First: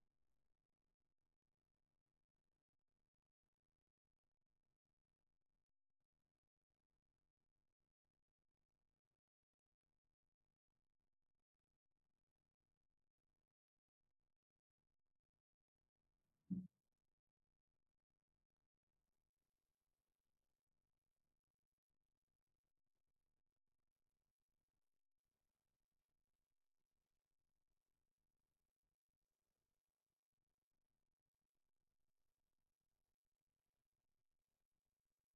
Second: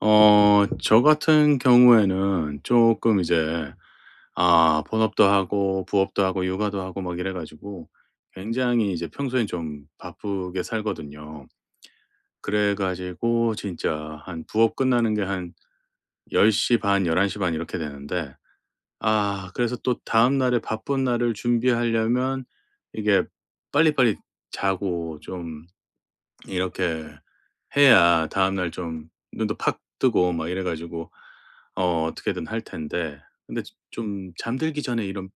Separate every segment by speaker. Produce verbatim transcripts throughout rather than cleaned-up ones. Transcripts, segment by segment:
Speaker 1: 어 저 같은 경우에는 조금 이제 아 본업도 하고 부업도 하고 육아도 하고 막 이래 가지고 굉장히 이제 평소엔 좀 바쁘게 살거든요. 그래 가지고 진짜 한 부업 끝나는 게 한 열 시 반 열한 시 반 이렇게 되는데 아 그래서 또 다음 날에 바쁜 날을 준비하려면 이게 빨리빨리 자고 좀 이렇게 해야 다음날 좀 눈도 팍 뜨고 막 이래 가지고 어 어떻게든 할 텐데, 근데 좀 잠들기 전에 이런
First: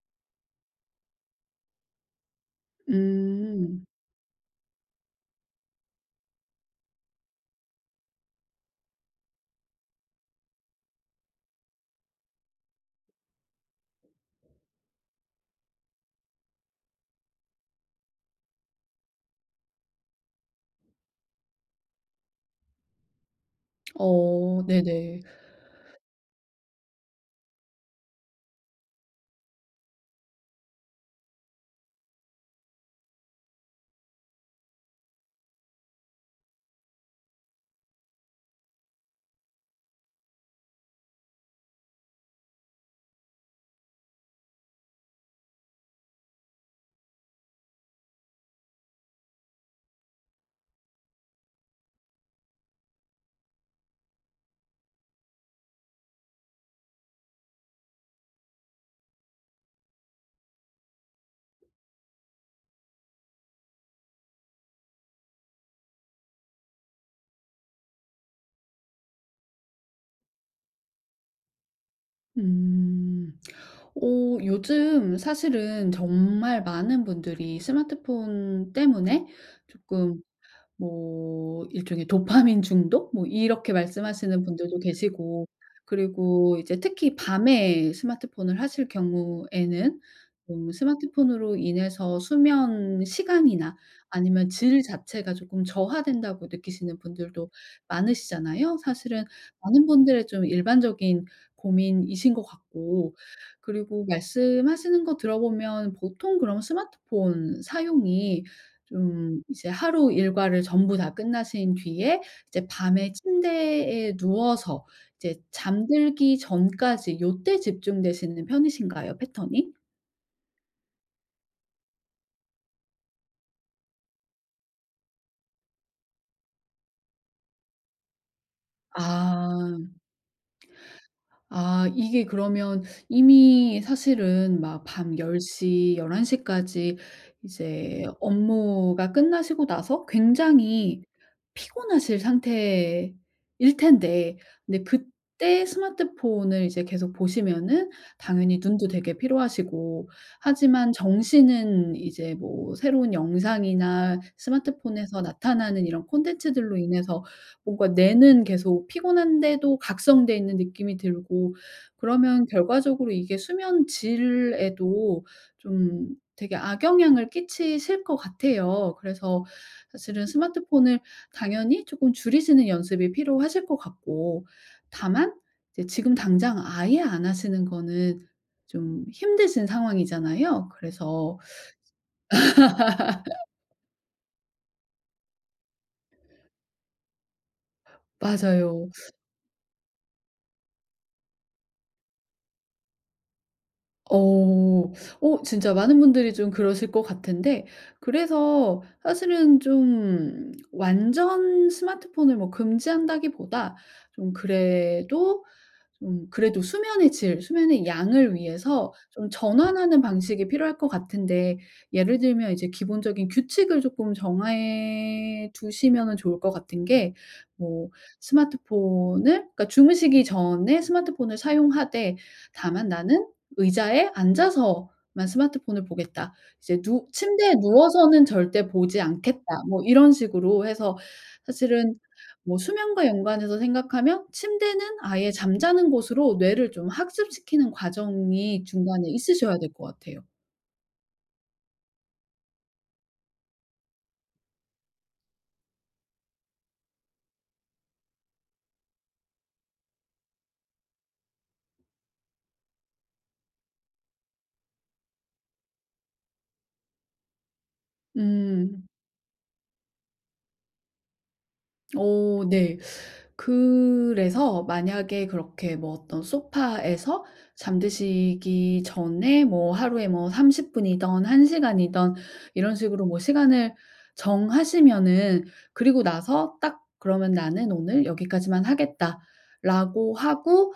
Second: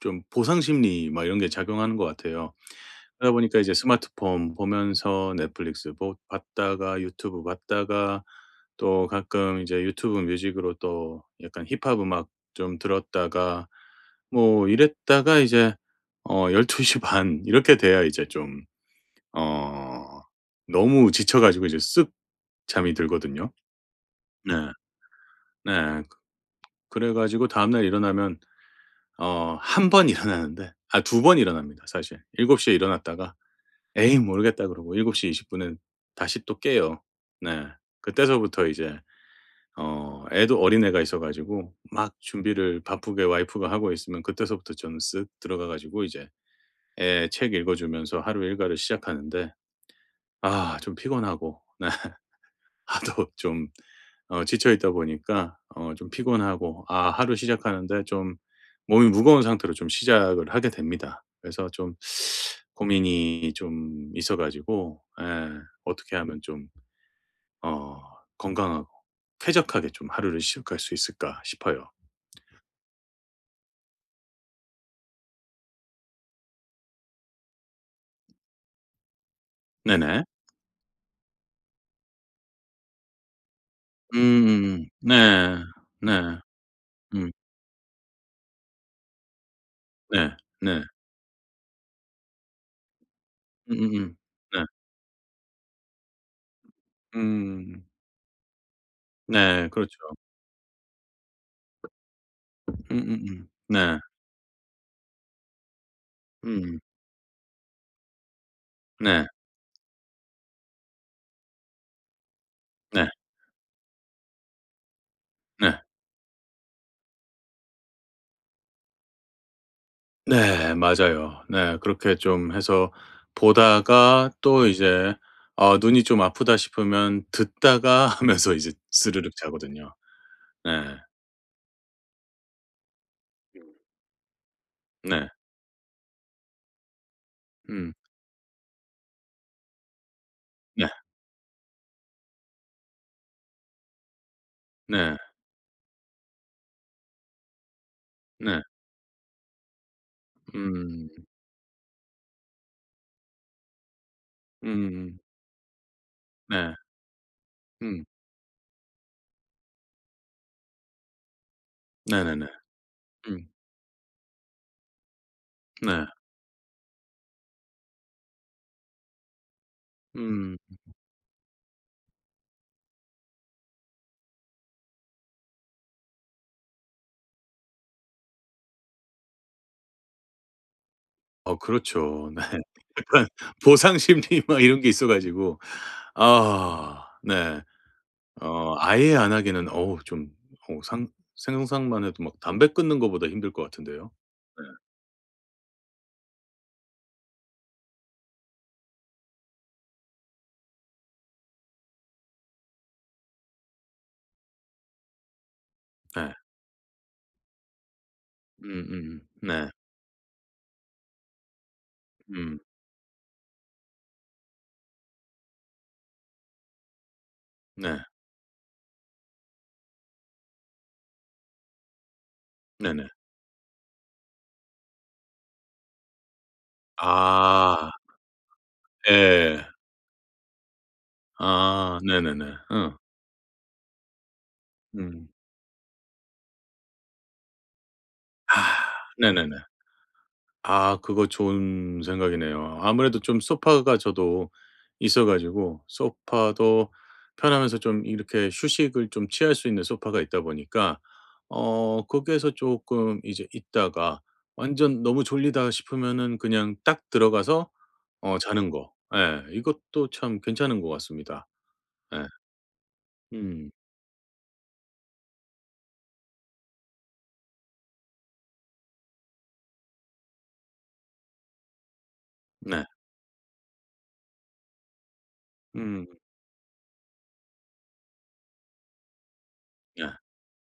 Speaker 1: 좀 보상 심리 막 이런 게 작용하는 것 같아요. 그러다 보니까 이제
Speaker 2: 음.
Speaker 1: 스마트폰 보면서 넷플릭스 보 봤다가 유튜브 봤다가 또 가끔 이제 유튜브 뮤직으로 또 약간 힙합 음악 좀 들었다가 뭐 이랬다가 이제 어 열 두 시 반 이렇게 돼야 이제 좀 어 너무 지쳐 가지고 이제 쓱 잠이 들거든요. 네.
Speaker 2: 어 네네.
Speaker 1: 네. 그 그래 가지고 다음날 일어나면 어 한 번 일어나는데 아 두 번 일어납니다 사실. 일곱 시에 일어났다가 '에이 모르겠다.' 그러고 일곱 시 이십 분에 다시 또 깨요. 네. 그때서부터 이제 어 애도 어린애가 있어 가지고 막 준비를 바쁘게 와이프가 하고 있으면 그때서부터 저는 쓱 들어가 가지고 이제 애 책 읽어 주면서 하루 일과를 시작하는데 아 좀 피곤하고 네. 하도 좀 어 지쳐 있다 보니까 어 좀 피곤하고 아 하루 시작하는데 좀 몸이 무거운 상태로 좀 시작을 하게 됩니다. 그래서 좀 고민이 좀 있어 가지고, 예, 어떻게 하면 좀 어 건강하고 쾌적하게 좀 하루를 시작할 수 있을까 싶어요.
Speaker 2: 음. 오, 요즘 사실은 정말 많은 분들이 스마트폰 때문에 조금
Speaker 1: 네네.
Speaker 2: 뭐 일종의 도파민 중독 뭐 이렇게
Speaker 1: 음
Speaker 2: 말씀하시는 분들도
Speaker 1: 음
Speaker 2: 계시고,
Speaker 1: 네. 네.
Speaker 2: 그리고 이제 특히
Speaker 1: 음.
Speaker 2: 밤에 스마트폰을 하실 경우에는
Speaker 1: 네.
Speaker 2: 음
Speaker 1: 네.
Speaker 2: 스마트폰으로 인해서 수면 시간이나
Speaker 1: 음음음.
Speaker 2: 아니면
Speaker 1: 네.
Speaker 2: 질 자체가 조금 저하된다고 느끼시는 분들도
Speaker 1: 음.
Speaker 2: 많으시잖아요, 사실은.
Speaker 1: 네.
Speaker 2: 많은
Speaker 1: 그렇죠.
Speaker 2: 분들의 좀 일반적인 고민이신 것 같고,
Speaker 1: 음음음. 네.
Speaker 2: 그리고 말씀하시는 거 들어보면 보통 그럼
Speaker 1: 음.
Speaker 2: 스마트폰 사용이
Speaker 1: 네.
Speaker 2: 좀 이제 하루 일과를 전부 다 끝나신 뒤에 이제
Speaker 1: 네.
Speaker 2: 밤에 침대에 누워서 이제
Speaker 1: 네.
Speaker 2: 잠들기 전까지 요때 집중되시는 편이신가요, 패턴이?
Speaker 1: 네. 맞아요. 네. 그렇게 좀 해서 보다가 또 이제 어 눈이 좀 아프다 싶으면 듣다가 하면서 이제 스르륵
Speaker 2: 아.
Speaker 1: 자거든요. 네.
Speaker 2: 아 이게 그러면 이미 사실은 막 밤
Speaker 1: 네.
Speaker 2: 열 공 열한 열 열 까지
Speaker 1: 음.
Speaker 2: 이제 업무가 끝나시고 나서
Speaker 1: 네.
Speaker 2: 굉장히 피곤하실 상태일 텐데, 근데
Speaker 1: 네.
Speaker 2: 그때 스마트폰을 이제 계속 보시면은 당연히
Speaker 1: 네.
Speaker 2: 눈도 되게 피로하시고, 하지만
Speaker 1: 음.
Speaker 2: 정신은 이제 뭐 새로운 영상이나
Speaker 1: 음음.
Speaker 2: 스마트폰에서 나타나는 이런
Speaker 1: 네.
Speaker 2: 콘텐츠들로 인해서 뭔가
Speaker 1: 음.
Speaker 2: 뇌는 계속 피곤한데도 각성돼 있는 느낌이 들고, 그러면
Speaker 1: 네네네.
Speaker 2: 결과적으로 이게
Speaker 1: 음.
Speaker 2: 수면 질에도
Speaker 1: 네.
Speaker 2: 좀 되게 악영향을 끼치실 것 같아요. 그래서 사실은
Speaker 1: 음.
Speaker 2: 스마트폰을 당연히 조금 줄이시는 연습이 필요하실 것 같고, 다만 이제 지금 당장 아예 안 하시는 거는 좀 힘드신 상황이잖아요. 그래서
Speaker 1: 어 그렇죠. 네. 약간 보상 심리 막 이런 게 있어 가지고, 아, 네. 어
Speaker 2: 맞아요.
Speaker 1: 아예 안 하기는 어우, 좀 어 상 생각만 해도 막 담배 끊는 것보다 힘들 것 같은데요.
Speaker 2: 어. 어 진짜 많은 분들이 좀 그러실 것 같은데, 그래서 사실은 좀 완전 스마트폰을 뭐 금지한다기보다 좀 그래도,
Speaker 1: 네.
Speaker 2: 좀
Speaker 1: 네.
Speaker 2: 그래도 수면의 질, 수면의 양을 위해서
Speaker 1: 음음.
Speaker 2: 좀
Speaker 1: 네.
Speaker 2: 전환하는 방식이 필요할 것 같은데, 예를 들면
Speaker 1: 음.
Speaker 2: 이제 기본적인 규칙을 조금 정해 두시면은 좋을 것 같은 게 뭐
Speaker 1: 네.
Speaker 2: 스마트폰을, 그러니까 주무시기 전에 스마트폰을 사용하되 다만
Speaker 1: 네네.
Speaker 2: 나는 의자에 앉아서만 스마트폰을 보겠다, 이제 누 "침대에
Speaker 1: 아.
Speaker 2: 누워서는 절대 보지 않겠다."
Speaker 1: 예.
Speaker 2: 뭐 이런 식으로 해서, 사실은
Speaker 1: 아 네네네.
Speaker 2: 뭐
Speaker 1: 어.
Speaker 2: 수면과 연관해서 생각하면 침대는
Speaker 1: 음.
Speaker 2: 아예 잠자는 곳으로 뇌를 좀 학습시키는
Speaker 1: 아.
Speaker 2: 과정이 중간에
Speaker 1: 네네네.
Speaker 2: 있으셔야 될 것 같아요.
Speaker 1: 아, 그거 좋은 생각이네요. 아무래도 좀 소파가 저도 있어 가지고 소파도 편하면서 좀 이렇게 휴식을 좀 취할 수 있는 소파가 있다 보니까 어 거기에서 조금 이제 있다가 완전 너무 졸리다 싶으면은 그냥 딱 들어가서 어 자는
Speaker 2: 음.
Speaker 1: 거. 예. 이것도 참 괜찮은 것 같습니다. 예.
Speaker 2: 어 네.
Speaker 1: 음.
Speaker 2: 그래서 만약에 그렇게 뭐 어떤 소파에서 잠드시기 전에 뭐 하루에 뭐 삼십 분 분이든 한 시간 시간이든 이런
Speaker 1: 네.
Speaker 2: 식으로 뭐 시간을 정하시면은, 그리고
Speaker 1: 음.
Speaker 2: 나서 딱 '그러면 나는 오늘 여기까지만
Speaker 1: 네.
Speaker 2: 하겠다.'라고 하고,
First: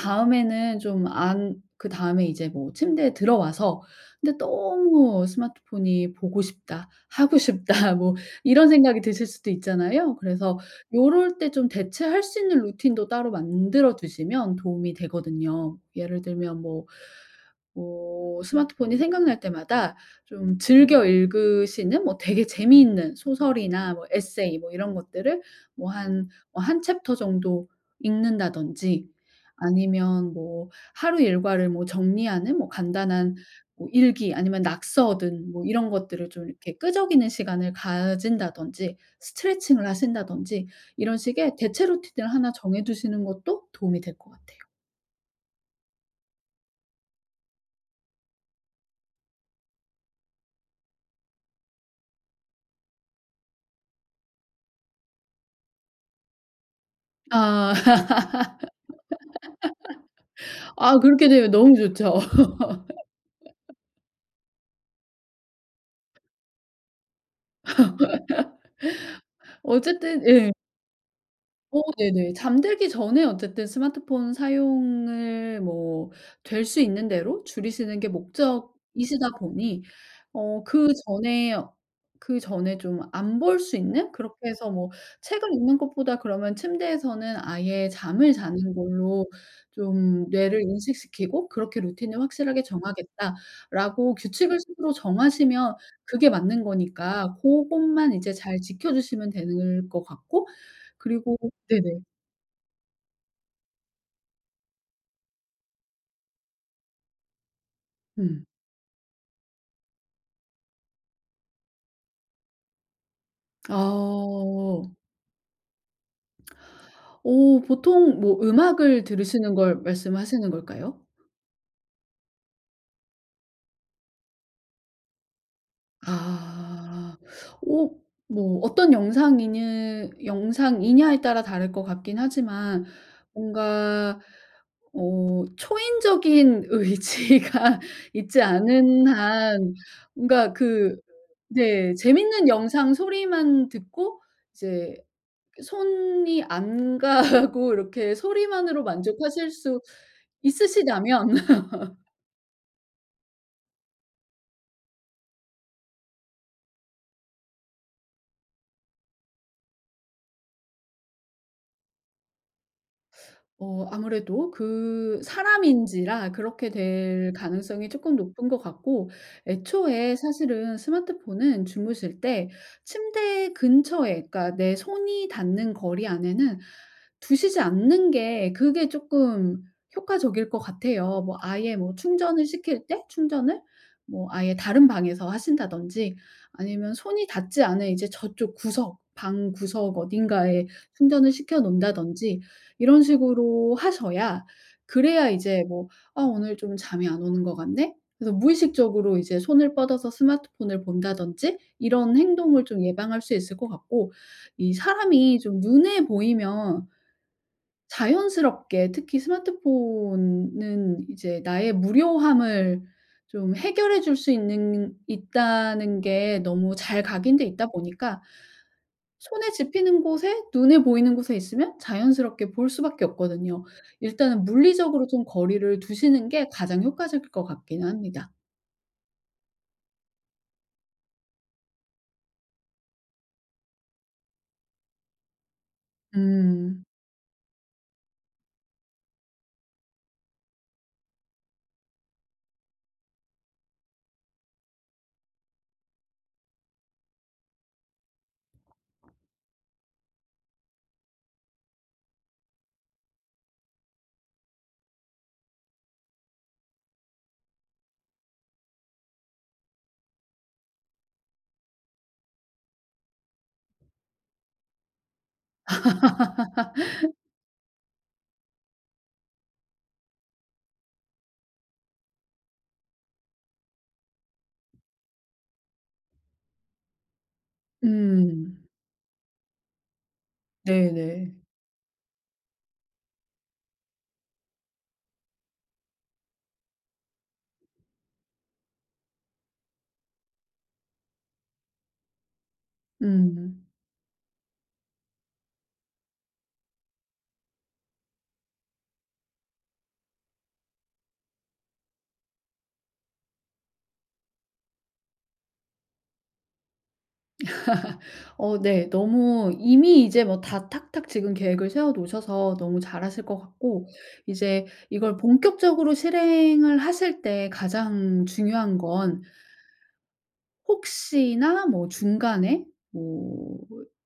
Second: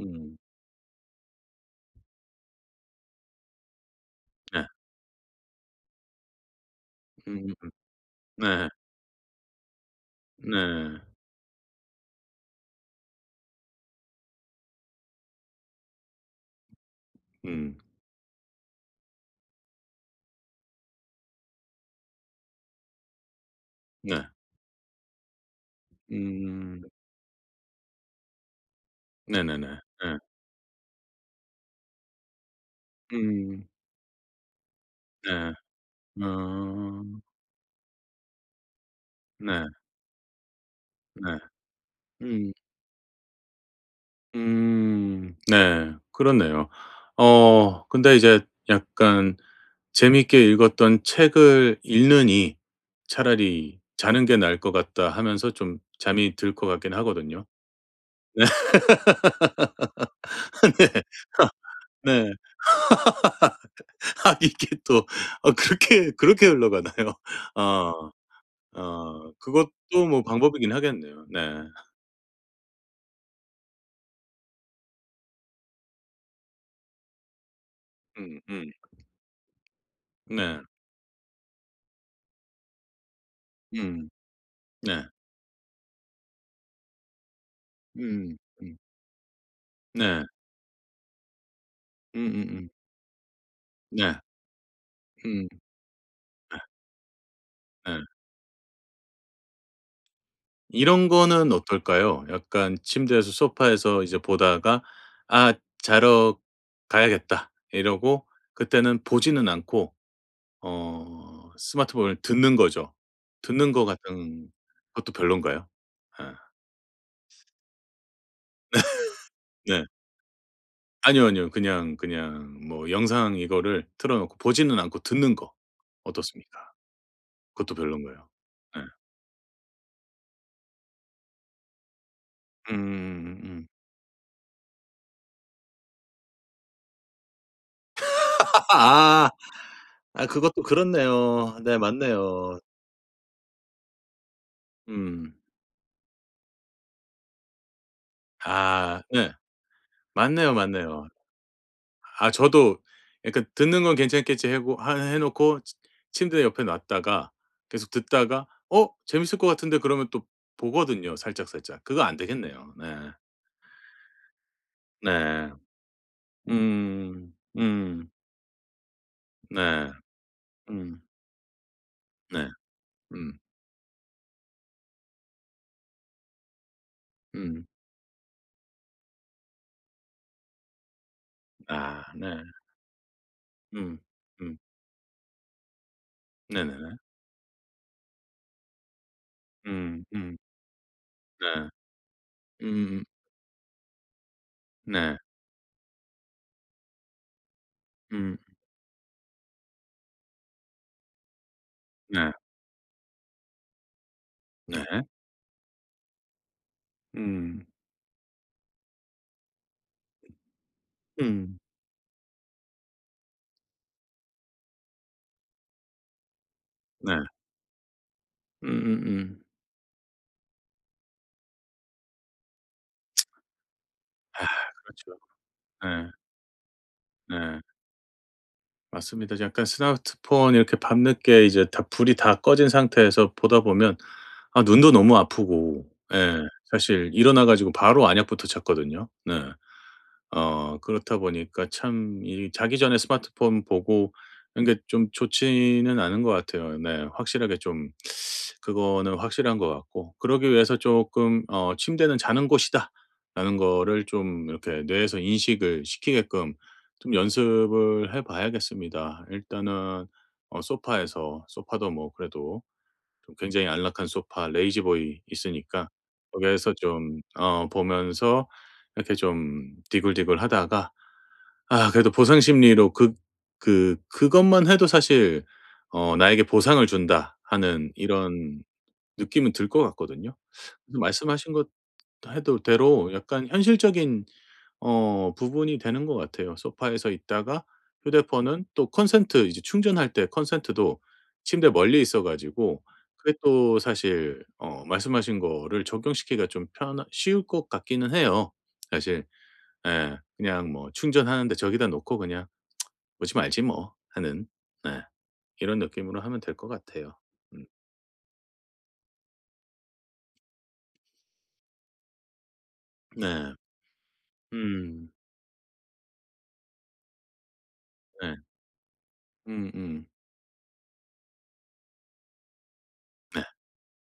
Speaker 1: 음.
Speaker 2: 좀 안 그다음에 이제 뭐 침대에 들어와서 '근데
Speaker 1: 네.
Speaker 2: 너무 스마트폰이 보고 싶다. 하고
Speaker 1: 음 음.
Speaker 2: 싶다.' 뭐 이런
Speaker 1: 네.
Speaker 2: 생각이 드실 수도 있잖아요. 그래서
Speaker 1: 네.
Speaker 2: 요럴 때 좀 대체할 수 있는 루틴도 따로 만들어 두시면 도움이 되거든요. 예를 들면 뭐
Speaker 1: 음.
Speaker 2: 뭐 스마트폰이 생각날 때마다 좀 즐겨 읽으시는 뭐 되게 재미있는 소설이나 뭐
Speaker 1: 네.
Speaker 2: 에세이 뭐 이런 것들을 뭐 한 뭐 한
Speaker 1: 음.
Speaker 2: 챕터 정도 읽는다든지,
Speaker 1: 네네네. 네.
Speaker 2: 아니면 뭐 하루 일과를 뭐 정리하는 뭐 간단한
Speaker 1: 음.
Speaker 2: 뭐 일기 아니면
Speaker 1: 네.
Speaker 2: 낙서든 뭐 이런 것들을 좀 이렇게
Speaker 1: 아.
Speaker 2: 끄적이는 시간을 가진다든지,
Speaker 1: 네.
Speaker 2: 스트레칭을 하신다든지, 이런
Speaker 1: 네.
Speaker 2: 식의 대체 루틴을
Speaker 1: 음.
Speaker 2: 하나 정해 두시는 것도 도움이 될 것 같아요.
Speaker 1: 음. 네. 그렇네요. 어 근데 이제 약간 재미있게 읽었던 책을 읽느니 차라리 '자는 게 나을 것 같다.' 하면서 좀 잠이 들 것 같긴 하거든요.
Speaker 2: 아.
Speaker 1: 네.
Speaker 2: 아 그렇게 되면 너무 좋죠.
Speaker 1: 네. 아 이게 또, 아 그렇게 그렇게 흘러가나요? 아. 어, 그것도 뭐
Speaker 2: 어쨌든 예.
Speaker 1: 방법이긴 하겠네요. 네.
Speaker 2: 어 네네. 잠들기 전에 어쨌든 스마트폰 사용을 뭐 될 수 있는 대로 줄이시는 게
Speaker 1: 음 음.
Speaker 2: 목적이시다 보니,
Speaker 1: 네.
Speaker 2: 어 그전에 그전에 좀 안 볼 수
Speaker 1: 음.
Speaker 2: 있는, 그렇게 해서 뭐
Speaker 1: 네.
Speaker 2: 책을 읽는 것보다 그러면 침대에서는 아예 잠을
Speaker 1: 음.
Speaker 2: 자는
Speaker 1: 음.
Speaker 2: 걸로
Speaker 1: 네.
Speaker 2: 좀 뇌를 인식시키고 '그렇게 루틴을 확실하게
Speaker 1: 음음음.
Speaker 2: 정하겠다.'라고
Speaker 1: 네.
Speaker 2: 규칙을 스스로
Speaker 1: 음.
Speaker 2: 정하시면 그게
Speaker 1: 네.
Speaker 2: 맞는 거니까
Speaker 1: 네.
Speaker 2: 고것만 이제 잘 지켜 주시면 되는 것 같고.
Speaker 1: 이런
Speaker 2: 그리고
Speaker 1: 거는
Speaker 2: 네네.
Speaker 1: 어떨까요? 약간 침대에서 소파에서 이제 보다가 '아, 자러 가야겠다.' 이러고
Speaker 2: 음.
Speaker 1: 그때는 보지는 않고 어 스마트폰을 듣는 거죠. 듣는
Speaker 2: 아.
Speaker 1: 것 같은 것도 별론가요? 아,
Speaker 2: 오 보통 뭐 음악을 들으시는 걸
Speaker 1: 네.
Speaker 2: 말씀하시는 걸까요?
Speaker 1: 아니요, 아니요. 그냥, 그냥 뭐 영상 이거를 틀어 놓고 보지는 않고 듣는 거 어떻습니까?
Speaker 2: 아.
Speaker 1: 그것도
Speaker 2: 어
Speaker 1: 별론가요?
Speaker 2: 뭐
Speaker 1: 예.
Speaker 2: 어떤 영상이느 영상이냐에 따라 다를 것 같긴 하지만,
Speaker 1: 음음음음.
Speaker 2: 뭔가 어 초인적인 의지가 있지 않은
Speaker 1: 아.
Speaker 2: 한
Speaker 1: 아,
Speaker 2: 뭔가
Speaker 1: 그것도
Speaker 2: 그
Speaker 1: 그렇네요. 네,
Speaker 2: 네 재밌는
Speaker 1: 맞네요.
Speaker 2: 영상 소리만 듣고 이제
Speaker 1: 음.
Speaker 2: 손이 안 가고 이렇게 소리만으로
Speaker 1: 아 네.
Speaker 2: 만족하실 수
Speaker 1: 맞네요, 맞네요.
Speaker 2: 있으시다면.
Speaker 1: 아, 저도 약간 듣는 건 괜찮겠지 해고 하 해 놓고 치 침대 옆에 놨다가 계속 듣다가 '어 재밌을 것 같은데.' 그러면 또 보거든요, 살짝살짝. 그거 안 되겠네요. 네.
Speaker 2: 어 아무래도 그
Speaker 1: 네.
Speaker 2: 사람인지라 그렇게 될
Speaker 1: 음.
Speaker 2: 가능성이
Speaker 1: 음.
Speaker 2: 조금 높은 것 같고,
Speaker 1: 네.
Speaker 2: 애초에 사실은
Speaker 1: 음.
Speaker 2: 스마트폰은 주무실
Speaker 1: 네.
Speaker 2: 때
Speaker 1: 음.
Speaker 2: 침대 근처에, 그러니까 내 손이 닿는 거리 안에는 두시지
Speaker 1: 음.
Speaker 2: 않는 게 그게 조금 효과적일 것 같아요. 뭐 아예 뭐
Speaker 1: 아 네.
Speaker 2: 충전을 시킬 때 충전을
Speaker 1: 음.
Speaker 2: 뭐 아예
Speaker 1: 음.
Speaker 2: 다른 방에서 하신다든지, 아니면
Speaker 1: 네네네.
Speaker 2: 손이 닿지 않은 이제 저쪽 구석 방 구석
Speaker 1: 음. 음.
Speaker 2: 어딘가에 충전을 시켜
Speaker 1: 네.
Speaker 2: 놓는다든지, 이런
Speaker 1: 음음.
Speaker 2: 식으로 하셔야
Speaker 1: 네.
Speaker 2: 그래야 이제 뭐 '아 오늘 좀 잠이 안 오는 것 같네.' 그래서
Speaker 1: 음.
Speaker 2: 무의식적으로 이제 손을 뻗어서 스마트폰을 본다든지 이런
Speaker 1: 네.
Speaker 2: 행동을 좀 예방할 수 있을 것 같고. 이
Speaker 1: 네.
Speaker 2: 사람이 좀 눈에 보이면
Speaker 1: 음.
Speaker 2: 자연스럽게, 특히 스마트폰은 이제
Speaker 1: 음.
Speaker 2: 나의 무료함을 좀 해결해 줄 수 있는 있다는 게 너무 잘
Speaker 1: 네.
Speaker 2: 각인돼 있다 보니까
Speaker 1: 음음음.
Speaker 2: 손에 집히는 곳에 눈에 보이는 곳에 있으면 자연스럽게 볼 수밖에 없거든요.
Speaker 1: 아,
Speaker 2: 일단은 물리적으로
Speaker 1: 그렇죠.
Speaker 2: 좀 거리를
Speaker 1: 네.
Speaker 2: 두시는 게 가장 효과적일 것
Speaker 1: 네.
Speaker 2: 같기는 합니다.
Speaker 1: 맞습니다. 약간 스마트폰 이렇게 밤늦게 이제 다 불이 다 꺼진 상태에서 보다 보면 아 눈도 너무 아프고, 예,
Speaker 2: 음.
Speaker 1: 사실 일어나 가지고 바로 안약부터 찾거든요. 네. 어 그렇다 보니까 참 이 자기 전에 스마트폰 보고 이런 게 좀 좋지는 않은 것 같아요. 네. 확실하게 좀 그거는 확실한 것 같고, 그러기 위해서 조금 어 '침대는 자는 곳이다.'라는 거를 좀 이렇게 뇌에서 인식을 시키게끔 좀 연습을 해 봐야겠습니다. 일단은 어 소파에서 소파도 뭐 그래도 좀 굉장히 안락한 소파 레이지보이 있으니까 거기에서 좀 어 보면서 이렇게 좀 디굴디굴하다가 아 그래도 보상 심리로 그 그 그것만 해도 사실 어 '나에게 보상을 준다.' 하는 이런
Speaker 2: 음.
Speaker 1: 느낌은 들 것 같거든요. 그래서
Speaker 2: 네네.
Speaker 1: 말씀하신 것 해도 대로 약간 현실적인 어 부분이 되는 것 같아요. 소파에서 있다가 휴대폰은 또 컨센트 이제 충전할 때 컨센트도 침대 멀리 있어 가지고 그게
Speaker 2: 음.
Speaker 1: 또 사실 어 말씀하신 거를 적용시키기가 좀 편하 쉬울 것 같기는 해요, 사실. 예. 그냥 뭐 충전하는데 저기다 놓고 그냥 '오지 말지 뭐.' 하는, 네, 이런 느낌으로 하면 될 것 같아요. 음
Speaker 2: 어 네. 너무 이미 이제 뭐 다 탁탁 지금 계획을 세워 놓으셔서 너무 잘하실 것
Speaker 1: 네.
Speaker 2: 같고, 이제
Speaker 1: 음
Speaker 2: 이걸 본격적으로 실행을 하실 때 가장
Speaker 1: 네.
Speaker 2: 중요한 건
Speaker 1: 음음.
Speaker 2: 혹시나 뭐 중간에
Speaker 1: 네.
Speaker 2: 뭐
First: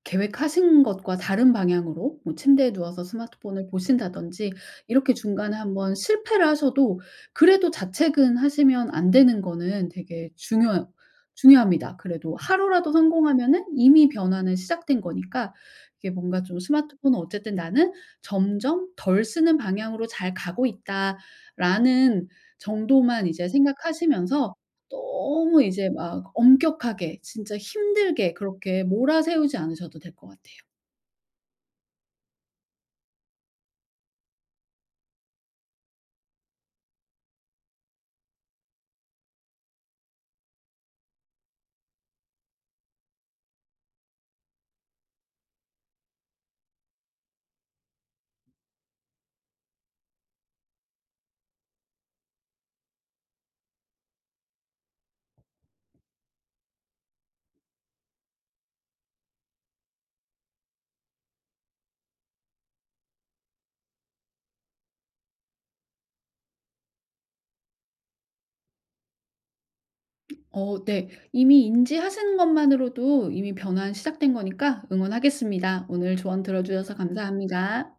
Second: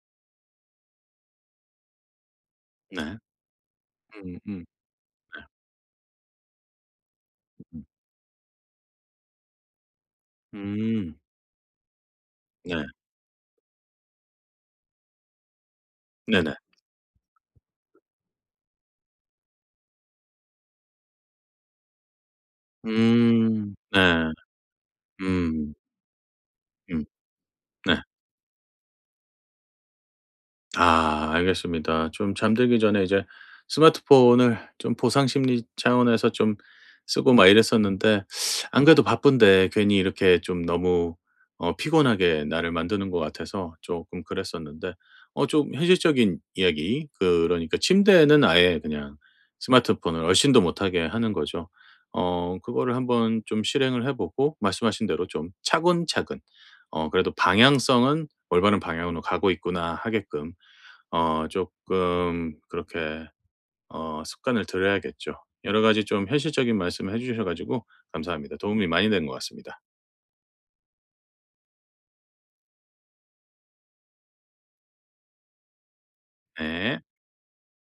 Speaker 2: 계획하신 것과 다른 방향으로 뭐 침대에 누워서
Speaker 1: 네.
Speaker 2: 스마트폰을
Speaker 1: 음음.
Speaker 2: 보신다든지
Speaker 1: 네.
Speaker 2: 이렇게 중간에 한번 실패를 하셔도 그래도
Speaker 1: 음.
Speaker 2: 자책은 하시면 안 되는 거는 되게 중요
Speaker 1: 음.
Speaker 2: 중요합니다. 그래도
Speaker 1: 네.
Speaker 2: 하루라도 성공하면은 이미 변화는 시작된 거니까, 이게 뭔가
Speaker 1: 네네.
Speaker 2: 좀 스마트폰은 어쨌든 '나는 점점 덜 쓰는 방향으로 잘 가고 있다.'라는 정도만 이제
Speaker 1: 음. 네.
Speaker 2: 생각하시면서 너무
Speaker 1: 음.
Speaker 2: 이제 막
Speaker 1: 음.
Speaker 2: 엄격하게 진짜
Speaker 1: 네.
Speaker 2: 힘들게 그렇게 몰아세우지 않으셔도 될 것 같아요.
Speaker 1: 아, 알겠습니다. 좀 잠들기 전에 이제 스마트폰을 좀 보상 심리 차원에서 좀 쓰고 막 이랬었는데, 안 그래도 바쁜데 괜히 이렇게 좀 너무 어 피곤하게 나를 만드는 것 같아서 조금 그랬었는데 어 좀 현실적인 이야기, 그러니까 침대에는 아예 그냥 스마트폰을 얼씬도 못하게 하는 거죠. 어 그거를 한번 좀 실행을 해 보고 말씀하신 대로 좀 차근차근 어 그래도 방향성은 '올바른 방향으로 가고 있구나.' 하게끔 어 조금 그렇게 어 습관을 들여야겠죠. 여러 가지 좀 현실적인 말씀을 해 주셔 가지고 감사합니다. 도움이 많이 된 것 같습니다.
Speaker 2: 어 네. 이미 인지하시는 것만으로도 이미 변화 시작된 거니까 응원하겠습니다. 오늘 조언 들어 주셔서
Speaker 1: 네.
Speaker 2: 감사합니다.